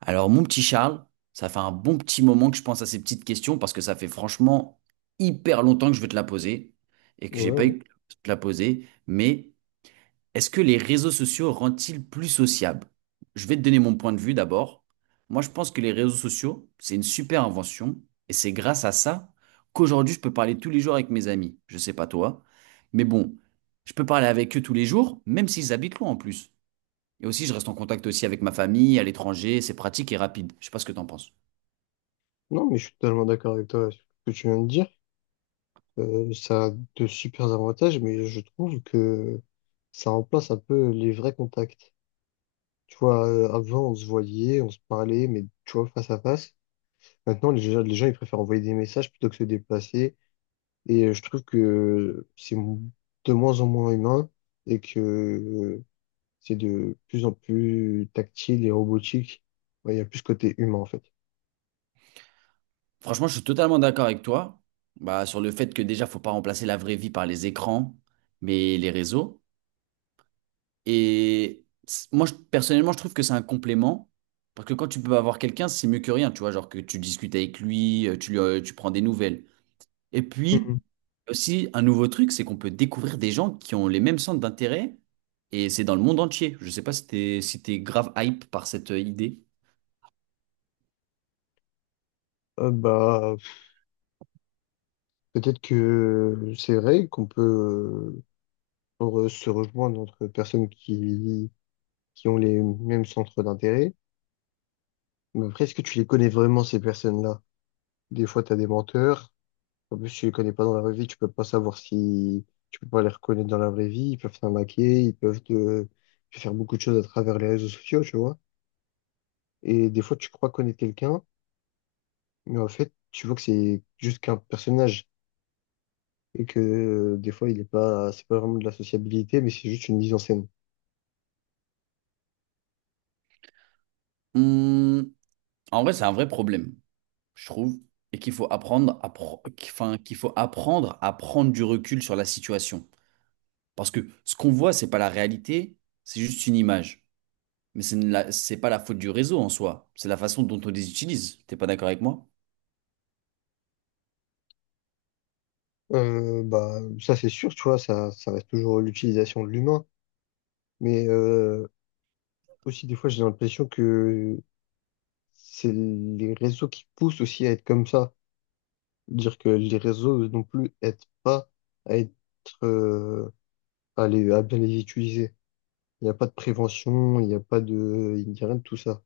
Alors, mon petit Charles, ça fait un bon petit moment que je pense à ces petites questions parce que ça fait franchement hyper longtemps que je veux te la poser et Ouais, que j'ai pas ouais. eu de te la poser. Mais est-ce que les réseaux sociaux rendent-ils plus sociables? Je vais te donner mon point de vue d'abord. Moi, je pense que les réseaux sociaux, c'est une super invention et c'est grâce à ça qu'aujourd'hui, je peux parler tous les jours avec mes amis. Je sais pas toi, mais bon, je peux parler avec eux tous les jours, même s'ils habitent loin en plus. Et aussi, je reste en contact aussi avec ma famille à l'étranger. C'est pratique et rapide. Je sais pas ce que t'en penses. Non, mais je suis totalement d'accord avec toi sur ce que tu viens de dire. Ça a de super avantages, mais je trouve que ça remplace un peu les vrais contacts. Tu vois, avant, on se voyait, on se parlait, mais tu vois, face à face. Maintenant, les gens, ils préfèrent envoyer des messages plutôt que se déplacer. Et je trouve que de moins en moins humain et que c'est de plus en plus tactile et robotique. Ouais, il y a plus ce côté humain, en fait. Franchement, je suis totalement d'accord avec toi. Bah, sur le fait que déjà, faut pas remplacer la vraie vie par les écrans, mais les réseaux. Moi, personnellement, je trouve que c'est un complément. Parce que quand tu peux avoir quelqu'un, c'est mieux que rien. Tu vois, genre que tu discutes avec lui, tu, lui, tu prends des nouvelles. Et puis, Mhm. aussi, un nouveau truc, c'est qu'on peut découvrir des gens qui ont les mêmes centres d'intérêt. Et c'est dans le monde entier. Je sais pas si t'es grave hype par cette idée. Euh, bah, Peut-être que c'est vrai qu'on peut se rejoindre entre qui ont les mêmes centres d'intérêt. Mais après, est-ce que tu les connais vraiment, ces personnes-là? Des fois, tu as des menteurs. En plus, tu les connais pas dans la vraie vie, tu peux pas les reconnaître dans la vraie vie. Ils peuvent t'arnaquer, te faire beaucoup de choses à travers les réseaux sociaux, tu vois. Et des fois, tu crois connaître quelqu'un, mais en fait, tu vois que c'est juste qu'un personnage. Et que des fois, il est pas, c'est pas vraiment de la sociabilité, mais c'est juste une mise en scène. Hmm, en vrai, c'est un vrai problème, je trouve, et qu'il faut apprendre à pro- qu'- enfin, qu'il faut apprendre à prendre du recul sur la situation. Parce que ce qu'on voit, c'est pas la réalité, c'est juste une image. Mais c'est pas la faute du réseau en soi, c'est la façon dont on les utilise. T'es pas d'accord avec moi? Ça c'est sûr, tu vois, ça reste toujours l'utilisation de l'humain. Mais aussi, des fois, j'ai l'impression que c'est les réseaux qui poussent aussi à être comme ça. Dire que les réseaux non plus aident pas à être, euh, à bien les utiliser. Il n'y a pas de prévention, il n'y a rien de tout ça.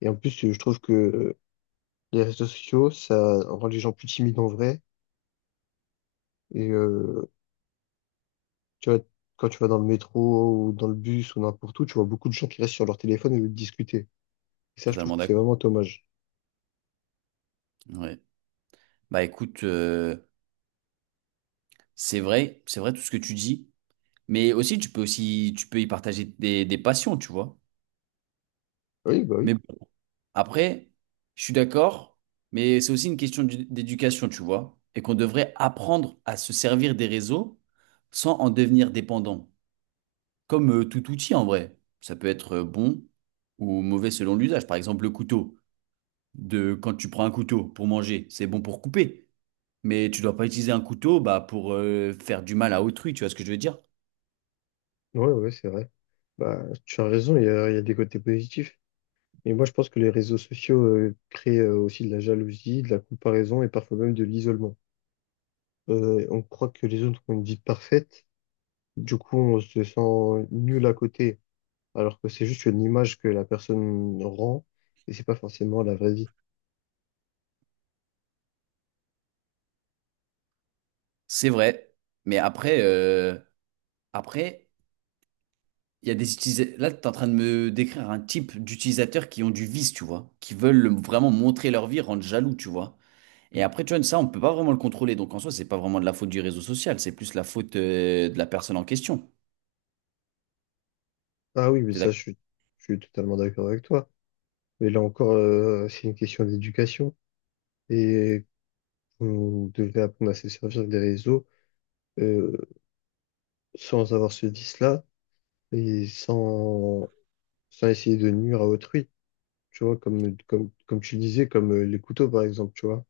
Et en plus, je trouve que les réseaux sociaux, ça rend les gens plus timides en vrai. Et tu vois, quand tu vas dans le métro ou dans le bus ou n'importe où, tu vois beaucoup de gens qui restent sur leur téléphone au lieu de discuter. Et ça, je trouve Totalement que c'est d'accord. vraiment dommage. Ouais. Bah écoute, c'est vrai tout ce que tu dis, mais aussi tu peux y partager des passions, tu vois. Oui, bah oui. Mais bon, après, je suis d'accord, mais c'est aussi une question d'éducation, tu vois, et qu'on devrait apprendre à se servir des réseaux sans en devenir dépendant, comme tout outil en vrai. Ça peut être bon ou mauvais selon l'usage. Par exemple, le couteau, de quand tu prends un couteau pour manger, c'est bon pour couper, mais tu dois pas utiliser un couteau bah, pour faire du mal à autrui, tu vois ce que je veux dire? Ouais, ouais, c'est vrai. Bah, tu as raison, il y a des côtés positifs. Mais moi, je pense que les réseaux sociaux créent aussi de la jalousie, de la comparaison et parfois même de l'isolement. On croit que les autres ont une vie parfaite. Du coup, on se sent nul à côté, alors que c'est juste une image que la personne rend et c'est pas forcément la vraie vie. C'est vrai, mais après, après. Il y a des utilisateurs. Là, tu es en train de me décrire un type d'utilisateurs qui ont du vice, tu vois, qui veulent vraiment montrer leur vie, rendre jaloux, tu vois. Et après, tu vois, ça, on peut pas vraiment le contrôler. Donc en soi, c'est pas vraiment de la faute du réseau social, c'est plus la faute de la personne en question. Ah oui, mais T'es ça, d'accord? Je suis totalement d'accord avec toi. Mais là encore, c'est une question d'éducation et on devrait apprendre à se servir des réseaux euh, sans avoir ce vice-là et sans essayer de nuire à autrui. Tu vois, comme tu disais, comme les couteaux par exemple, tu vois.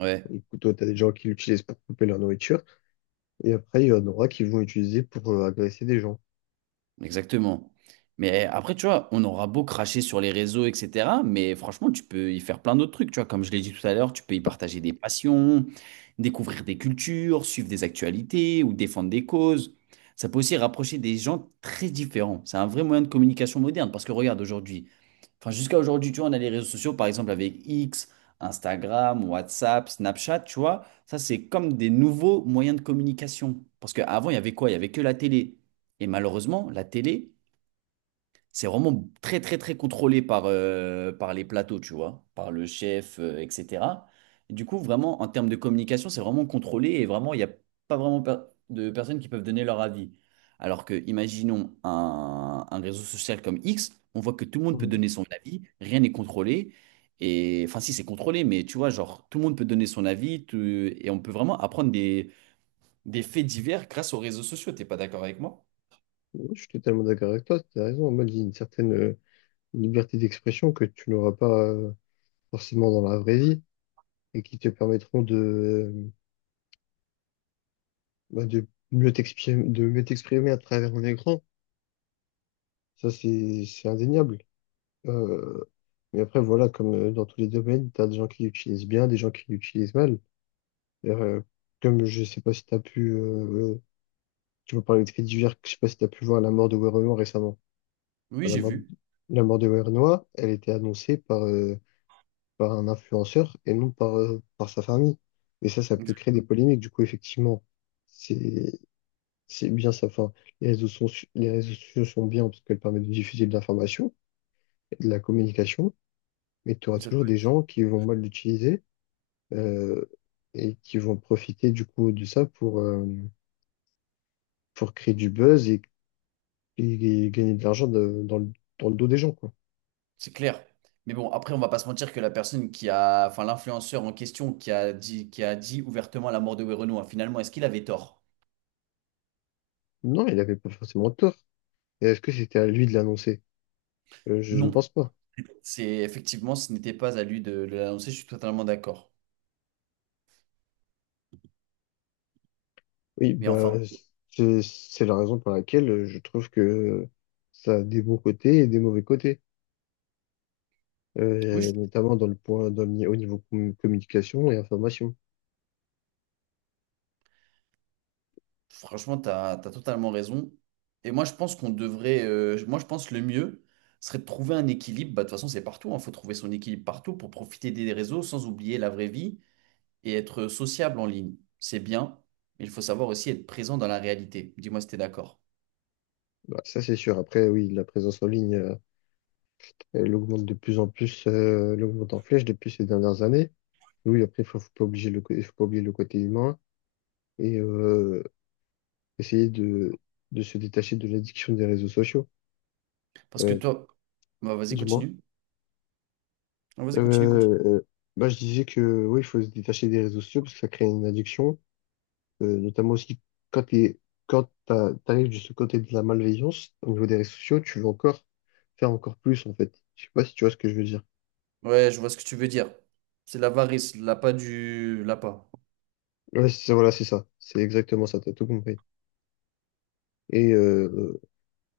Ouais. Les couteaux, t'as des gens qui l'utilisent pour couper leur nourriture et après, il y en aura qui vont l'utiliser pour agresser des gens. Exactement. Mais eh, après, tu vois, on aura beau cracher sur les réseaux, etc. Mais franchement, tu peux y faire plein d'autres trucs. Tu vois, comme je l'ai dit tout à l'heure, tu peux y partager des passions, découvrir des cultures, suivre des actualités ou défendre des causes. Ça peut aussi rapprocher des gens très différents. C'est un vrai moyen de communication moderne. Parce que regarde, aujourd'hui, enfin jusqu'à aujourd'hui, tu vois, on a les réseaux sociaux, par exemple, avec X, Instagram, WhatsApp, Snapchat, tu vois. Ça, c'est comme des nouveaux moyens de communication. Parce qu'avant, il y avait quoi? Il y avait que la télé. Et malheureusement, la télé, c'est vraiment très, très, très contrôlé par, par les plateaux, tu vois, par le chef, etc. Et du coup, vraiment, en termes de communication, c'est vraiment contrôlé et vraiment, il n'y a pas vraiment de personnes qui peuvent donner leur avis. Alors que, imaginons un réseau social comme X, on voit que tout le monde peut Mhm. donner son avis, rien n'est contrôlé. Et enfin, si c'est contrôlé, mais tu vois, genre, tout le monde peut donner son avis et on peut vraiment apprendre des faits divers grâce aux réseaux sociaux. T'es pas d'accord avec moi? Ouais, je suis totalement d'accord avec toi, t'as raison. En mode, il y a une certaine liberté d'expression que tu n'auras pas forcément dans la vraie vie et qui te permettront bah, de mieux t'exprimer à travers un écran. Ça, c'est indéniable. Euh, mais après, voilà, comme dans tous les domaines, tu as des gens qui l'utilisent bien, des gens qui l'utilisent mal. Euh, comme je sais pas si tu as pu, tu vas parler de faits divers, je sais pas si tu as pu voir la mort de Werenoi récemment. Oui, Enfin, j'ai vu. la mort de Werenoi, elle était annoncée par, par un influenceur et non par, par sa famille. Et ça peut créer des polémiques. Du coup, effectivement, c'est c'est bien ça. Enfin, les réseaux sont, les réseaux sociaux sont bien parce qu'elles permettent de diffuser de l'information et de la communication, mais tu auras Ça toujours peut- des gens qui vont mal l'utiliser euh, et qui vont profiter du coup de ça pour créer du buzz et gagner de l'argent dans le dos des gens, quoi. C'est clair. Mais bon, après, on va pas se mentir que la personne qui a, enfin, l'influenceur en question qui a dit ouvertement la mort de Werenoi, finalement, est-ce qu'il avait tort? Non, il n'avait pas forcément tort. Et est-ce que c'était à lui de l'annoncer? Je ne Non. pense pas. C'est effectivement, ce n'était pas à lui de l'annoncer, je suis totalement d'accord. Oui, Mais bah, enfin, c'est la raison pour laquelle je trouve que ça a des bons côtés et des mauvais côtés. oui, Notamment dans le au niveau communication et information. franchement, tu as, totalement raison. Et moi, je pense qu'on devrait, moi, je pense que le mieux serait de trouver un équilibre. Bah, de toute façon, c'est partout, il faut trouver son équilibre partout pour profiter des réseaux sans oublier la vraie vie et être sociable en ligne, c'est bien, mais il faut savoir aussi être présent dans la réalité. Dis-moi si t'es d'accord. Bah, ça, c'est sûr. Après, oui, la présence en ligne, elle augmente de plus en plus, elle augmente en flèche depuis ces dernières années. Oui, après, faut pas oublier le côté humain et essayer de se détacher de l'addiction des réseaux sociaux, Parce que euh, toi, bah, vas-y, du moins. continue. Ah, Euh, vas-y, continue. euh, bah, je disais que oui, il faut se détacher des réseaux sociaux parce que ça crée une addiction. Notamment aussi quand t'es, t'arrives de ce côté de la malveillance au niveau des réseaux sociaux, tu veux encore faire encore plus en fait. Je sais pas si tu vois ce que je veux dire. Ouais, je vois ce que tu veux dire. C'est l'avarice, l'appât du... L'appât. Ouais, c'est ça, voilà, c'est ça. C'est exactement ça, t'as tout compris. Et euh,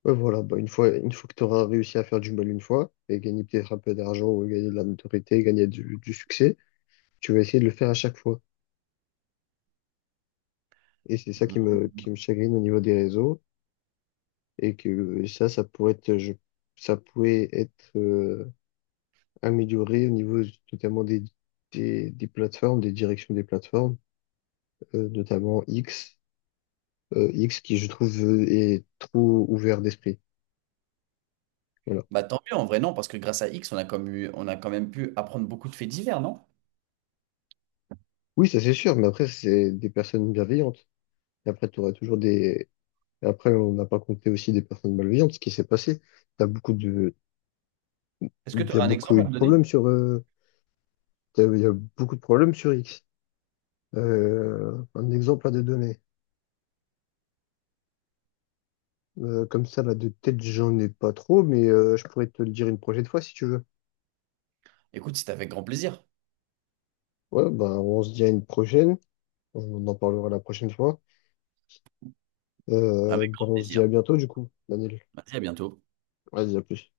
euh, ouais, voilà, bah, une fois que tu auras réussi à faire du mal une fois, et gagner peut-être un peu d'argent, ou gagner de la notoriété, gagner du succès, tu vas essayer de le faire à chaque fois. Et c'est ça Mhm. Qui me chagrine au niveau des réseaux, et que ça, ça pourrait être amélioré au niveau notamment des plateformes, des directions des plateformes, notamment X, X qui je trouve est trop ouvert d'esprit. Voilà. Bah tant mieux, en vrai, non, parce que grâce à X, on a on a quand même pu apprendre beaucoup de faits divers, non? Oui, ça c'est sûr, mais après c'est des personnes bienveillantes. Et après tu auras toujours des. Et après on n'a pas compté aussi des personnes malveillantes, ce qui s'est passé. T'as beaucoup de, Est-ce que tu t'as aurais un beaucoup exemple eu à de me donner? problèmes sur. Il y a beaucoup de problèmes sur X. Un exemple à te donner. Comme ça, là, de tête, j'en ai pas trop, mais je pourrais te le dire une prochaine fois si tu veux. Écoute, c'était avec grand plaisir. Ouais, bah, on se dit à une prochaine. On en parlera la prochaine fois. Avec Bah, grand on se dit plaisir. à bientôt, du coup, Daniel. Vas-y, à bientôt. Vas-y, à plus.